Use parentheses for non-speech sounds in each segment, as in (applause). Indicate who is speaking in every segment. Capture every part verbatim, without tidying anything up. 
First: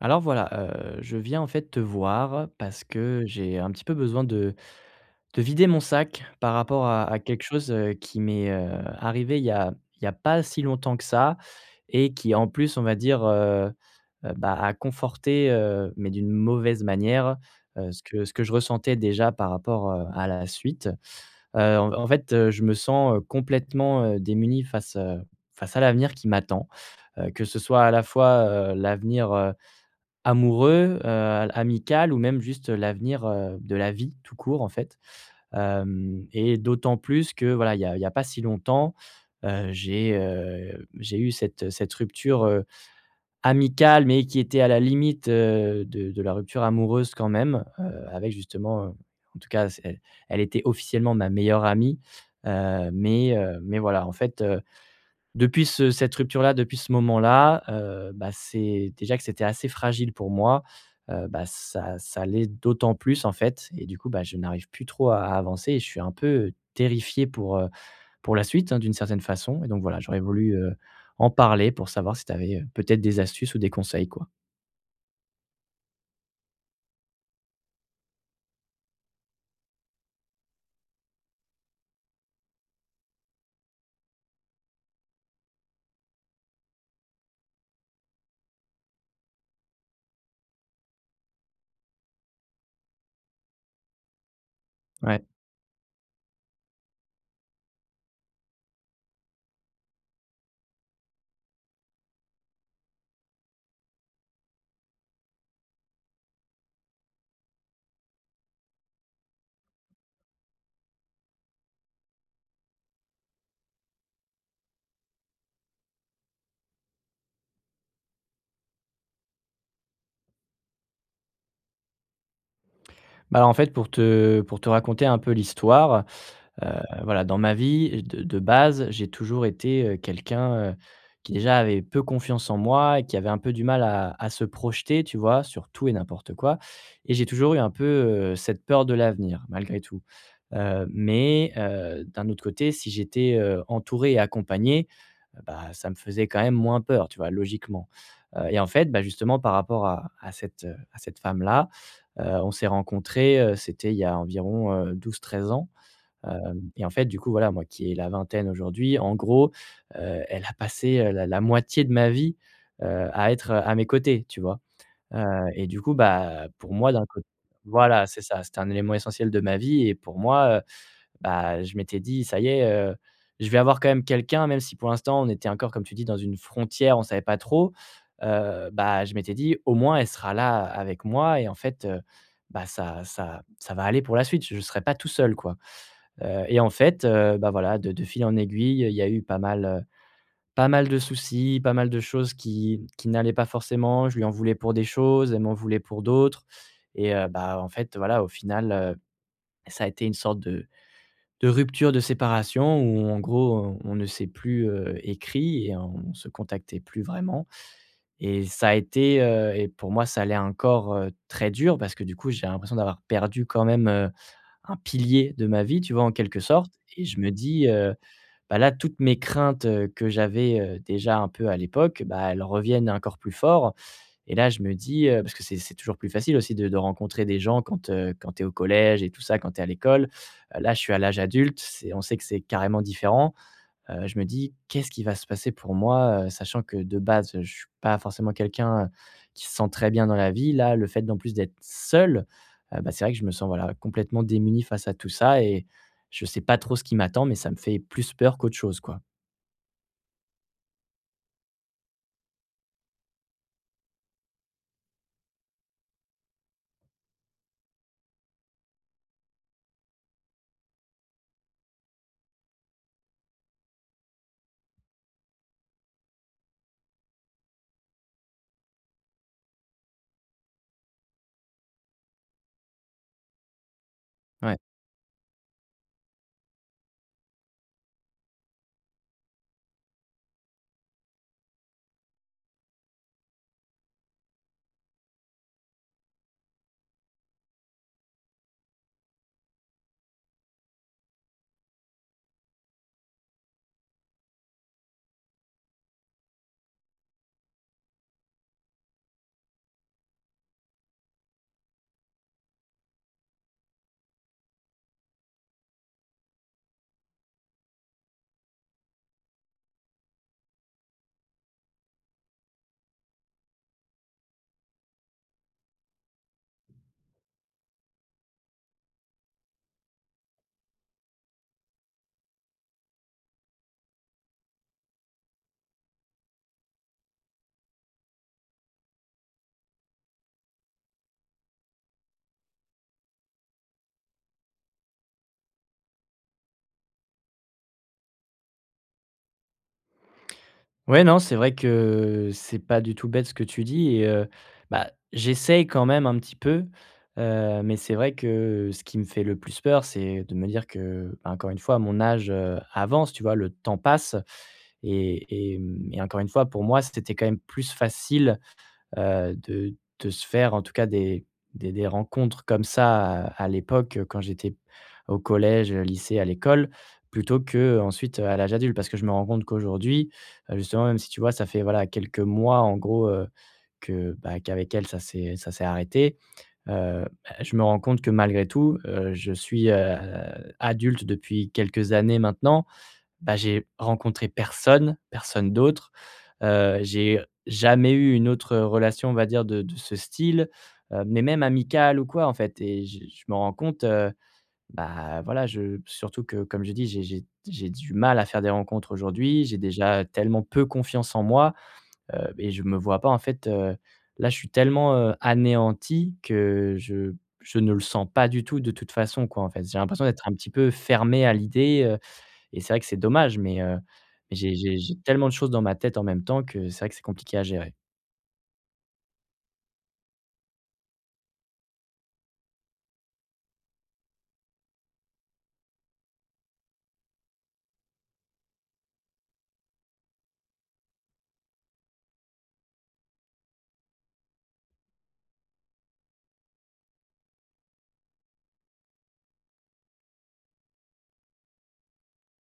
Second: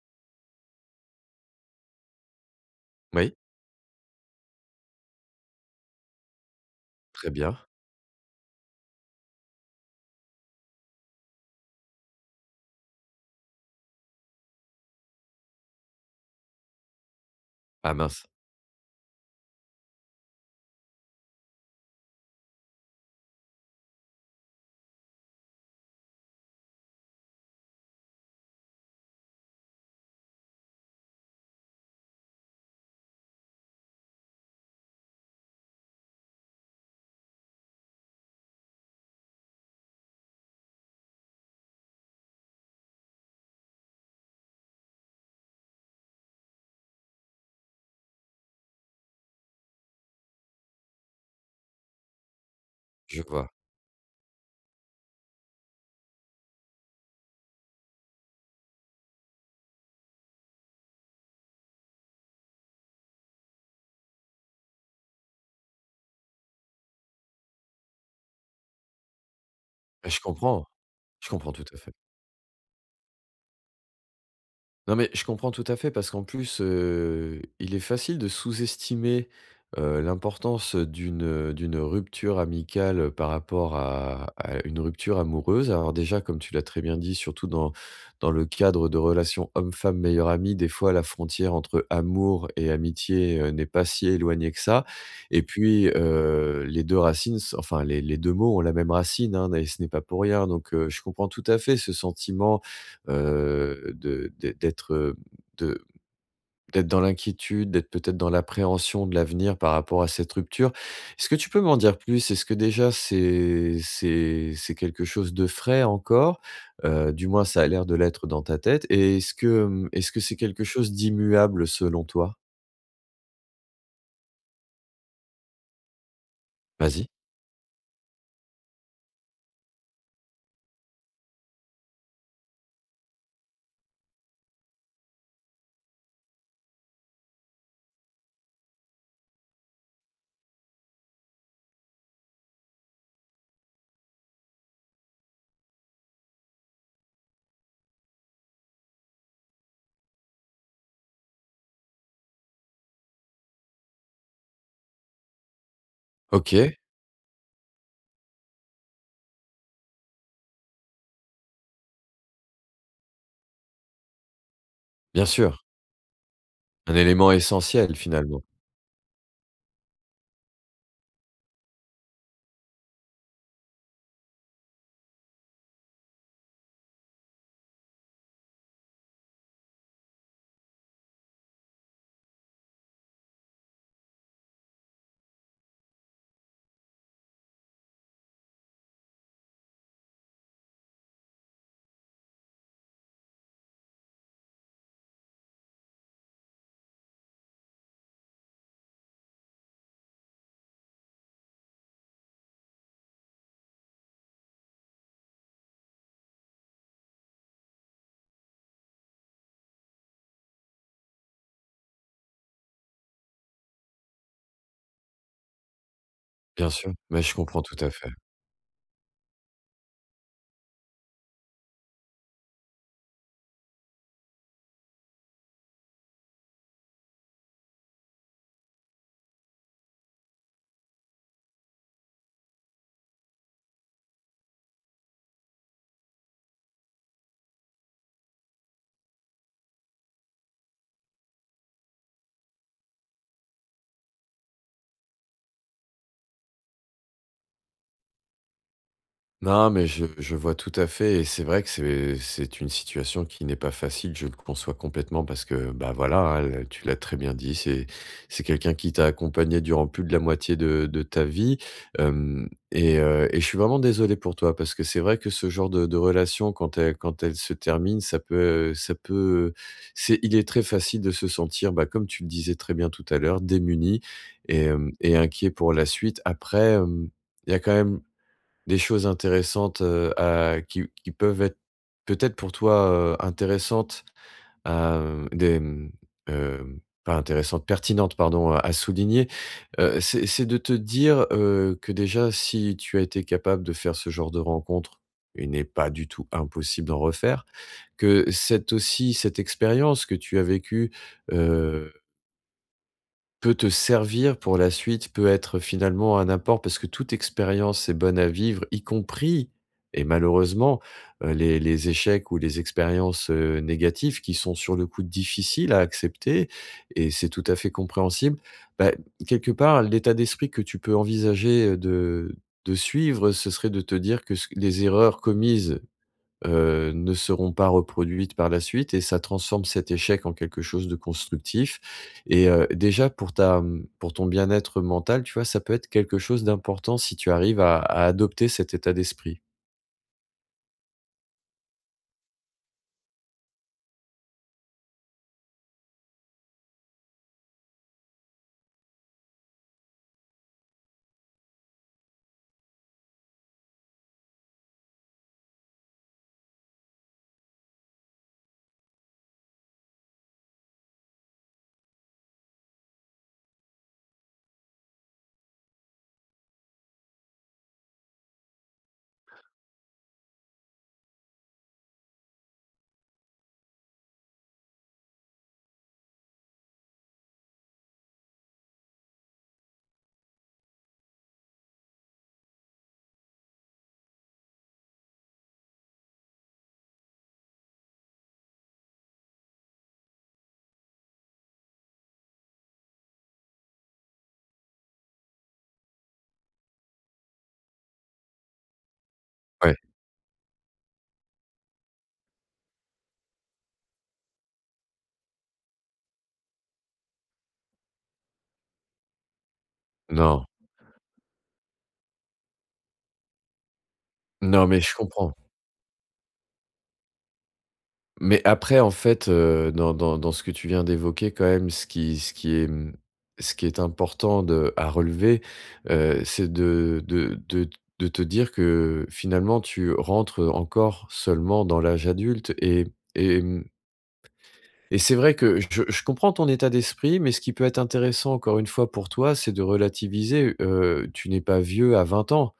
Speaker 1: Alors voilà, heu, je viens en fait te voir parce que
Speaker 2: Oui,
Speaker 1: j'ai un petit peu besoin de de vider mon sac par rapport à à
Speaker 2: très
Speaker 1: quelque
Speaker 2: bien.
Speaker 1: chose, heu, qui m'est, heu, arrivé il y a il y a pas si longtemps que ça et qui en plus on va dire, heu heu, bah, a conforté, heu, mais d'une mauvaise manière, heu,
Speaker 2: Ah
Speaker 1: ce
Speaker 2: mince,
Speaker 1: que ce que je ressentais déjà par rapport, heu, à la suite. Heu, en en fait, heu, je me sens, heu, complètement, heu, démuni face, heu, face à l'avenir qui m'attend, heu, que ce soit à la fois, heu, l'avenir amoureux, heu, amical ou même juste, l'avenir, heu, de la vie tout court en fait. Hem, et d'autant plus que voilà, il y a il y a pas si longtemps, heu, j'ai, heu, j'ai eu cette cette rupture, heu, amicale mais qui était à la limite, heu, de de la rupture amoureuse quand même, heu, avec justement, heu, en tout cas c'est elle elle était officiellement ma meilleure amie, heu,
Speaker 2: je
Speaker 1: mais
Speaker 2: vois.
Speaker 1: heu, mais voilà en fait, euh, depuis ce cette rupture-là, depuis ce moment-là, heu, bah, c'est déjà que c'était assez fragile pour moi, heu, bah, ça ça l'est d'autant plus, en fait, et du coup, bah, je n'arrive plus trop à à avancer et je suis un peu euh, terrifié pour, heu, pour la suite, hein, d'une certaine façon. Et donc voilà,
Speaker 2: Ah,
Speaker 1: j'aurais
Speaker 2: je
Speaker 1: voulu,
Speaker 2: comprends.
Speaker 1: heu,
Speaker 2: Je
Speaker 1: en
Speaker 2: comprends tout
Speaker 1: parler
Speaker 2: à
Speaker 1: pour
Speaker 2: fait.
Speaker 1: savoir si tu avais, euh, peut-être des astuces ou des conseils, quoi.
Speaker 2: Non, mais je comprends tout à fait parce qu'en plus, heu, il est facile de sous-estimer, heu, l'importance d'une, d'une rupture amicale, par rapport à à une rupture amoureuse. Alors déjà, comme tu l'as très bien dit, surtout dans dans le cadre de relations homme-femme, meilleure amie, des fois la frontière entre amour et amitié, heu, n'est pas si éloignée que ça
Speaker 1: Ouais.
Speaker 2: et puis, heu, les deux racines s enfin les les deux mots ont la même racine, hein, et ce n'est pas pour rien donc, heu, je comprends tout à fait ce sentiment heu, de d'ê d'être, de d'être dans l'inquiétude, d'être peut-être dans l'appréhension de l'avenir par rapport à cette rupture. Est-ce que tu peux m'en dire plus? Est-ce que déjà c'est c'est c'est quelque chose de frais encore? Heu, du moins ça a l'air de l'être dans ta tête et est-ce que, mmh, est-ce que c'est quelque chose d'immuable selon toi?
Speaker 1: Bah, alors en fait, pour te pour te raconter un peu l'histoire, Heu,
Speaker 2: Vas-y.
Speaker 1: voilà, dans ma vie de de base, j'ai toujours été, heu, quelqu'un, heu, qui déjà avait peu confiance en moi et qui avait un peu du mal à à se projeter, tu vois? Sur tout et n'importe quoi, et j'ai toujours eu un peu, heu, cette peur de l'avenir malgré tout. Heu, mais heu, d'un autre côté, si j'étais, heu, entouré et accompagné, heu, bah, ça me faisait quand même moins peur, tu vois? Logiquement. Heu et en fait, bah, justement par rapport à à cette, à cette femme-là, heu, on s'est rencontrés, heu, c'était il y a environ, heu, douze treize ans. Hem,
Speaker 2: OK,
Speaker 1: et en fait, du coup, voilà, moi qui ai la vingtaine aujourd'hui, en gros, heu, elle a passé, heu, la la moitié de ma vie, heu, à être à mes côtés, tu vois?
Speaker 2: bien
Speaker 1: Heu
Speaker 2: sûr,
Speaker 1: et du coup, bah, pour moi,
Speaker 2: un
Speaker 1: d'un côté,
Speaker 2: élément essentiel
Speaker 1: voilà, c'est ça,
Speaker 2: finalement.
Speaker 1: c'était un élément essentiel de ma vie et pour moi, heu, bah, je m'étais dit: «Ça y est, heu, je vais avoir quand même quelqu'un», même si pour l'instant on était encore, comme tu dis, dans une frontière, on savait pas trop, heu, bah, je m'étais dit: «Au moins elle sera là avec moi» et en fait, heu, bah, ça ça ça va aller pour la suite, je ne serai pas tout seul, quoi. Heu et en fait, heu, bah, voilà, de de fil en aiguille, il y a eu pas mal, heu, pas mal de soucis, pas mal de choses qui qui n'allaient pas forcément. Je lui en voulais pour des choses, elle m'en voulait pour d'autres, et heu, bah, en fait, voilà, au final, heu, ça a été une sorte de de rupture, de séparation où en gros, on on ne s'est plus, heu, écrit et on ne se contactait plus vraiment et ça a été, heu, et pour moi, ça l'est encore, heu, très dur parce que du coup, j'ai l'impression d'avoir perdu quand même, heu, un pilier de ma vie, tu vois, en quelque
Speaker 2: Bien
Speaker 1: sorte,
Speaker 2: sûr,
Speaker 1: et je
Speaker 2: mais
Speaker 1: me
Speaker 2: je comprends
Speaker 1: dis,
Speaker 2: tout à
Speaker 1: heu
Speaker 2: fait.
Speaker 1: bah là, toutes mes craintes, heu, que j'avais, heu, déjà un peu à l'époque, bah, elles reviennent encore plus fort. Et là, je me dis, heu, parce que c'est c'est toujours plus facile aussi de de rencontrer des gens quand, heu, quand tu es au collège et tout ça, quand tu es à l'école. Heu, là, je suis à l'âge adulte, c'est, on sait que c'est carrément différent. Heu, je me dis: «Qu'est-ce qui va se passer pour moi?» heu, sachant que de base, je suis pas forcément quelqu'un, heu, qui se sent très bien dans la vie. Là, le fait d'en plus d'être seul, heu, bah, c'est vrai que je me sens, voilà, complètement démuni face à tout ça, et je sais pas trop ce qui m'attend, mais ça me fait plus peur qu'autre chose, quoi.
Speaker 2: Non, mais je, je vois tout à fait et c'est vrai que c'est c'est une situation qui n'est pas facile, je le conçois complètement parce que, bah voilà, hein, le- tu l'as très bien dit, c'est c'est quelqu'un qui t'a accompagné durant plus de la moitié de, de ta vie euh, et, euh, et je suis vraiment désolé pour toi parce que c'est vrai que ce genre de, de relation, quand elle, quand elle se termine, ça peut, ça peut, c'est, il est très facile de se sentir, bah, comme tu le disais très bien tout à l'heure, démuni
Speaker 1: Ouais.
Speaker 2: et, euh, et inquiet pour la suite. Après... euh, il y a quand même des choses intéressantes, heu, à qui qui peuvent être peut-être pour toi, heu, intéressantes, hem, des, mmh, hem, pas intéressantes, pertinentes pardon, à à souligner, heu, c'est c'est de te dire, heu, que déjà si tu as été capable de faire ce genre de rencontre, il n'est pas du tout impossible d'en refaire, que cette aussi cette expérience que tu as vécue, peut te servir pour la suite, peut être finalement un apport parce que toute expérience est bonne à vivre, y compris et malheureusement, heu, les les échecs ou les expériences, heu, négatives qui sont sur le coup difficiles à accepter et c'est tout à fait compréhensible. Bah, quelque part, l'état d'esprit que tu peux envisager, de de suivre, ce serait de te dire que ce les erreurs commises heu, ne seront pas reproduites par la suite et ça transforme cet échec en quelque chose de constructif et heu, déjà pour ta, mmh, pour ton bien-être mental, tu vois, ça peut être quelque chose d'important si tu arrives à à adopter cet état d'esprit.
Speaker 1: Ouais, non, c'est vrai que c'est pas du tout bête ce que tu dis, et heu, bah, j'essaye quand même un petit peu, heu, mais c'est vrai que ce qui me fait le plus peur, c'est de me dire que, bah, encore une fois, mon âge, heu, avance, tu vois? Le temps passe. Et et mmh et encore une fois, pour moi, c'était quand même plus facile, heu, de de se faire en tout cas des des des rencontres comme ça à à l'époque, heu, quand j'étais au collège, heu, lycée, à l'école, plutôt qu'ensuite, heu, à l'âge adulte. Parce que je me rends compte qu'aujourd'hui, heu, justement, même si tu vois, ça fait voilà quelques mois en gros, heu, que, bah, qu'avec elle ça s'est ça s'est arrêté, heu, bah, je me rends compte que malgré tout, heu, je suis, heu, adulte depuis quelques années maintenant. Bah, j'ai rencontré personne, personne d'autre. Heu, j'ai jamais eu une autre relation, on va dire, de de ce style, heu, mais même amicale ou quoi, en fait, et je je me rends compte, heu, bah, voilà, je, surtout que comme je dis, j'ai j'ai j'ai du mal à faire des rencontres aujourd'hui. J'ai
Speaker 2: Ouais,
Speaker 1: déjà tellement peu confiance en moi, heu et je me vois pas, en fait, heu, là, je suis tellement, heu, anéanti que je je ne le sens pas du tout de toute façon, quoi, en fait. J'ai l'impression d'être un
Speaker 2: non.
Speaker 1: petit peu fermé à l'idée, et c'est vrai que c'est dommage, mais heu, j'ai
Speaker 2: Non,
Speaker 1: j'ai
Speaker 2: mais je
Speaker 1: j'ai tellement de
Speaker 2: comprends.
Speaker 1: choses dans ma tête en même temps que c'est vrai que c'est compliqué à gérer.
Speaker 2: Mais après, en fait, heu, dans dans dans ce que tu viens d'évoquer quand même, ce qui ce qui est, mmh, ce qui est important de à relever, heu, c'est de de de de te dire que finalement tu rentres, encore seulement dans l'âge adulte et et mmh et c'est vrai que je je comprends ton état d'esprit, mais ce qui peut être intéressant encore une fois pour toi, c'est de relativiser, heu, tu n'es pas vieux à vingt ans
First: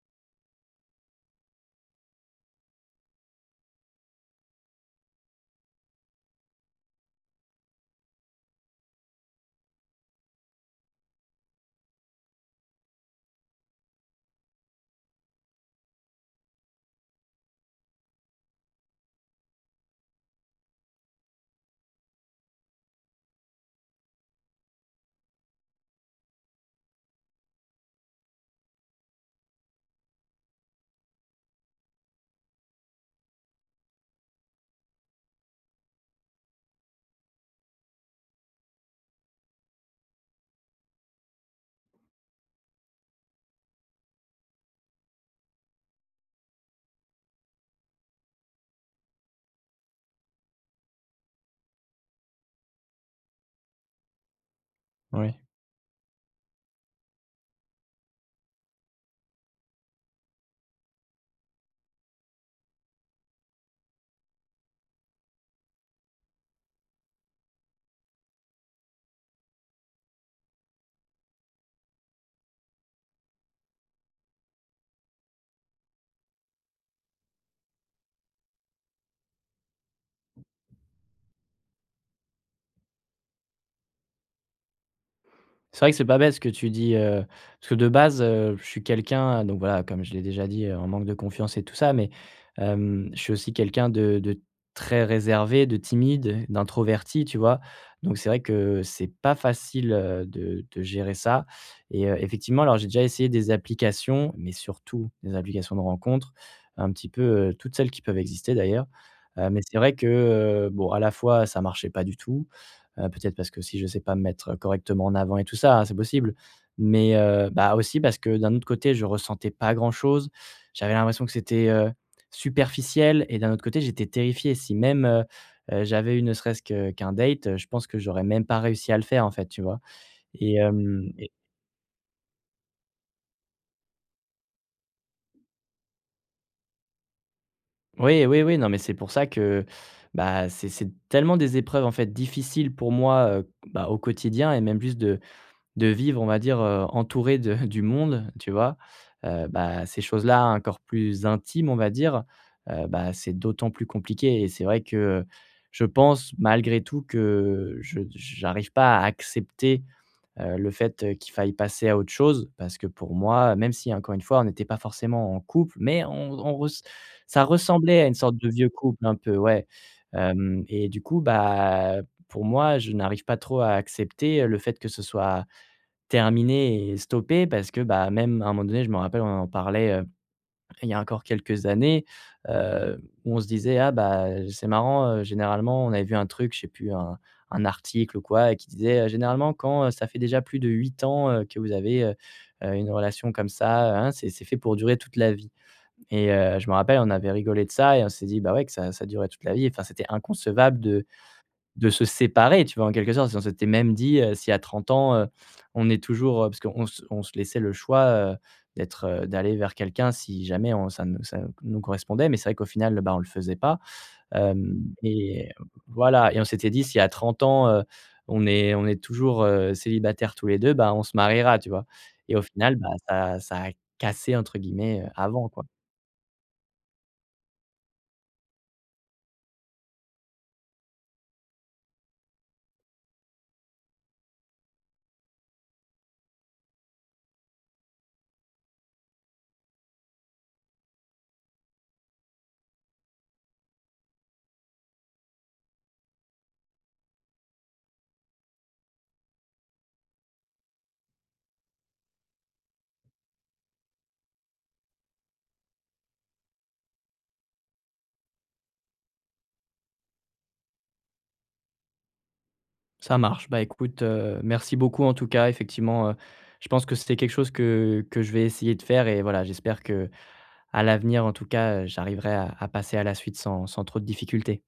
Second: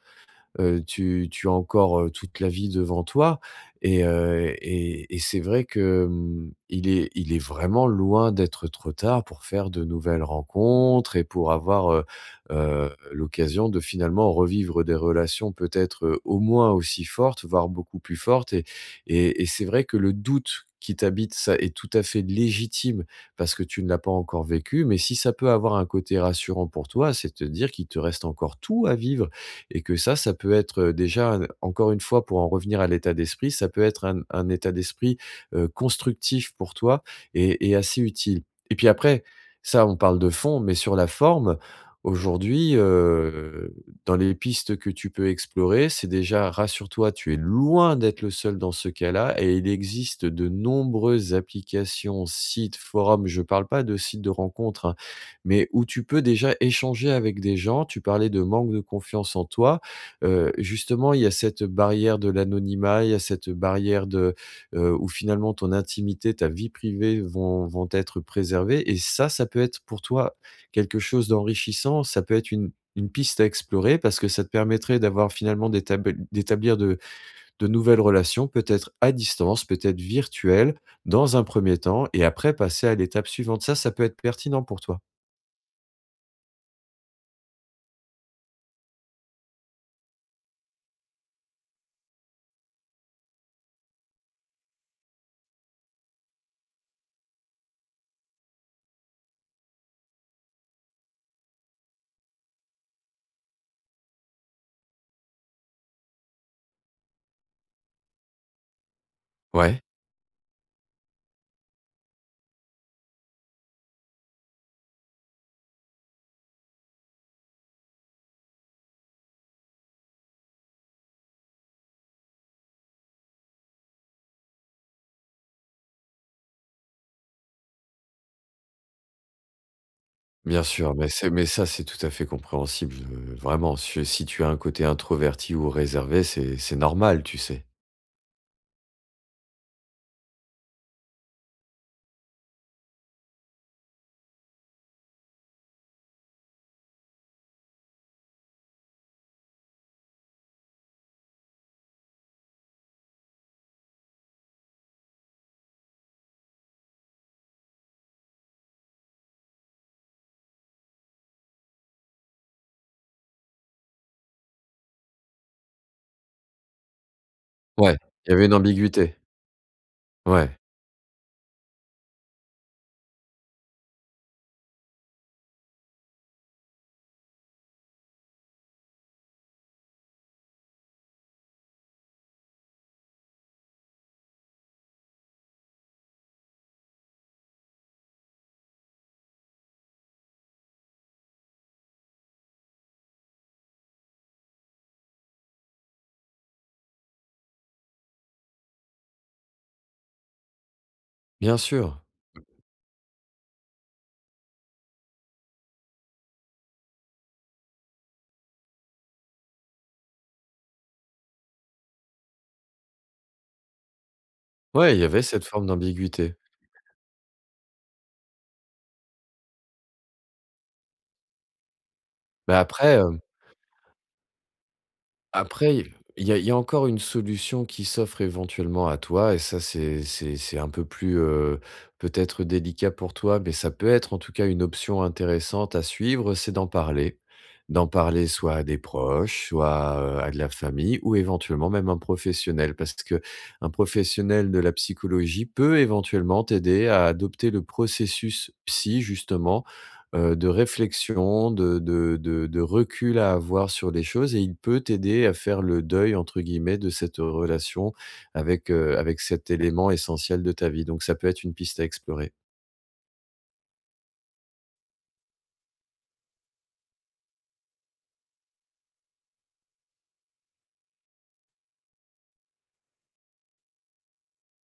Speaker 2: heu, tu tu as encore, heu, toute la vie devant toi et heu et et c'est vrai que, mmh, il est il est vraiment loin d'être trop tard pour faire de nouvelles rencontres et pour avoir, heu heu, l'occasion de finalement revivre des relations peut-être, heu, au moins aussi fortes, voire beaucoup plus fortes et et et c'est vrai que le doute qui t'habite, ça est tout à fait légitime parce que tu ne l'as pas encore vécu, mais si ça peut avoir un côté rassurant pour toi, c'est de te dire qu'il te reste encore tout à vivre et que ça, ça peut être, heu, déjà, heu, encore une fois, pour en revenir à l'état d'esprit, ça peut être un un état d'esprit, heu, constructif pour toi et et assez utile et puis après, ça, on parle de fond, mais sur la forme, aujourd'hui, heu, dans les pistes que tu peux explorer, c'est déjà rassure-toi, tu es loin d'être le seul dans ce cas-là et il existe de nombreuses applications, sites, forums. Je ne parle pas de sites de rencontres, hein,
Speaker 1: Ouais.
Speaker 2: mais où tu peux déjà échanger avec des gens. Tu parlais de manque de confiance en toi. Heu, justement, il y a cette barrière de l'anonymat, il y a cette barrière de, heu, où finalement ton intimité, ta vie privée vont vont être préservées et ça, ça peut être pour toi quelque chose d'enrichissant. Ça peut être une une piste à explorer parce que ça te permettrait d'avoir finalement d'établ d'établir de de nouvelles relations, peut-être à distance, peut-être virtuelles, dans un premier temps et après passer à l'étape suivante. Ça, ça peut être pertinent pour toi.
Speaker 1: C'est vrai que c'est pas bête ce que tu dis, heu, parce que de base, heu, je suis quelqu'un, donc voilà, comme je l'ai déjà dit, heu, en manque de confiance et tout ça, mais hem, je suis aussi quelqu'un de de très réservé, de timide, d'introverti, tu vois? Donc c'est vrai que c'est pas facile, heu, de de gérer ça, et heu, effectivement, alors j'ai déjà essayé des applications, mais surtout des applications de rencontres, un petit peu, heu, toutes celles qui peuvent exister d'ailleurs, heu, mais c'est
Speaker 2: Ouais.
Speaker 1: vrai que, heu, bon, à la fois ça marchait pas du tout. Heu, peut-être parce que si je sais pas me mettre correctement en avant et tout ça, hein, c'est possible. Mais, heu, bah, aussi parce que d'un autre côté, je ressentais pas grand-chose. J'avais l'impression que c'était, heu, superficiel, et d'un autre côté, j'étais terrifié. Si même, heu heu, j'avais eu ne serait-ce que qu'un date, heu, je pense que j'aurais même pas réussi à le faire, en fait, tu vois? Et
Speaker 2: Bien sûr, mais
Speaker 1: hem,
Speaker 2: c'est
Speaker 1: et
Speaker 2: mais ça, c'est tout à fait compréhensible, heu, vraiment. Si si tu as un côté introverti ou réservé, c'est c'est normal, tu sais?
Speaker 1: oui, oui, oui, non, mais c'est pour ça que, bah, c'est c'est tellement des épreuves, en fait, difficiles pour moi, heu, bah, au quotidien et même juste de de vivre, on va dire, heu, entouré de (laughs) du monde, tu vois? Heu, bah, ces choses-là encore plus intimes, on va dire, heu, bah, c'est d'autant plus compliqué, et c'est vrai que je pense malgré tout que je j'arrive pas à accepter, heu, le fait, heu, qu'il faille passer à autre chose, parce que pour moi, même si encore une fois on n'était pas forcément en couple, mais on on res ça
Speaker 2: Ouais,
Speaker 1: ressemblait à une
Speaker 2: il y
Speaker 1: sorte
Speaker 2: avait
Speaker 1: de
Speaker 2: une
Speaker 1: vieux couple un
Speaker 2: ambiguïté.
Speaker 1: peu, ouais.
Speaker 2: Ouais,
Speaker 1: Hem, et du coup, bah, pour moi, je n'arrive pas trop à accepter le fait que ce soit terminé et stoppé, parce que, bah, même à un moment donné, je me rappelle, on en parlait, heu, il y a encore quelques années, heu, où on se disait: «Ah bah, c'est marrant, heu, généralement», on avait vu un truc, je sais plus, un un article ou quoi, et qui disait, heu: «Généralement quand, heu, ça fait déjà plus de huit ans, heu, que vous avez, heu heu, une relation comme ça, hein, c'est c'est fait pour durer toute la vie», et heu, je me rappelle, on avait rigolé de ça et on s'est dit: «Bah ouais, que ça ça durait toute la vie». Enfin, c'était inconcevable de
Speaker 2: bien
Speaker 1: de
Speaker 2: sûr.
Speaker 1: se séparer, tu vois? En quelque sorte, si on s'était même dit, heu, si à trente ans, heu, on est toujours, heu parce qu'on se on se laissait le choix, heu, d'être, heu d'aller vers quelqu'un si jamais on ça nous ça nous correspondait, mais c'est vrai qu'au final, bah, on le faisait pas, hem,
Speaker 2: Ouais, il y avait cette
Speaker 1: et
Speaker 2: forme
Speaker 1: voilà,
Speaker 2: d'ambiguïté.
Speaker 1: et on s'était dit: «Si à trente ans, heu, on est on est toujours, heu, célibataires tous les deux, bah, on se mariera», tu vois? Et au
Speaker 2: Mais
Speaker 1: final, bah,
Speaker 2: après, hem.
Speaker 1: ça ça a «cassé» entre guillemets, heu, avant, quoi.
Speaker 2: Après, il y a il y a encore une solution qui s'offre éventuellement à toi et ça, c'est c'est c'est un peu plus, heu, peut-être délicat pour toi, mais ça peut être en tout cas une option intéressante à suivre, c'est d'en parler. D'en parler soit à des proches, soit, heu, à de la famille ou éventuellement même un professionnel. Parce que un professionnel de la psychologie peut éventuellement t'aider à adopter le processus psy justement heu, de réflexion, de de de de recul à avoir sur les choses et il peut t'aider à faire le «deuil» entre guillemets de cette relation avec, heu, avec cet élément essentiel de ta vie. Donc ça peut être une piste à explorer.
Speaker 1: Ça marche. Bah, écoute, heu, merci beaucoup en tout cas. Effectivement, heu, je pense que c'est quelque chose que que je vais essayer de faire, et voilà, j'espère que à l'avenir, en tout cas, heu, j'arriverai à à passer à la suite sans sans trop de difficultés.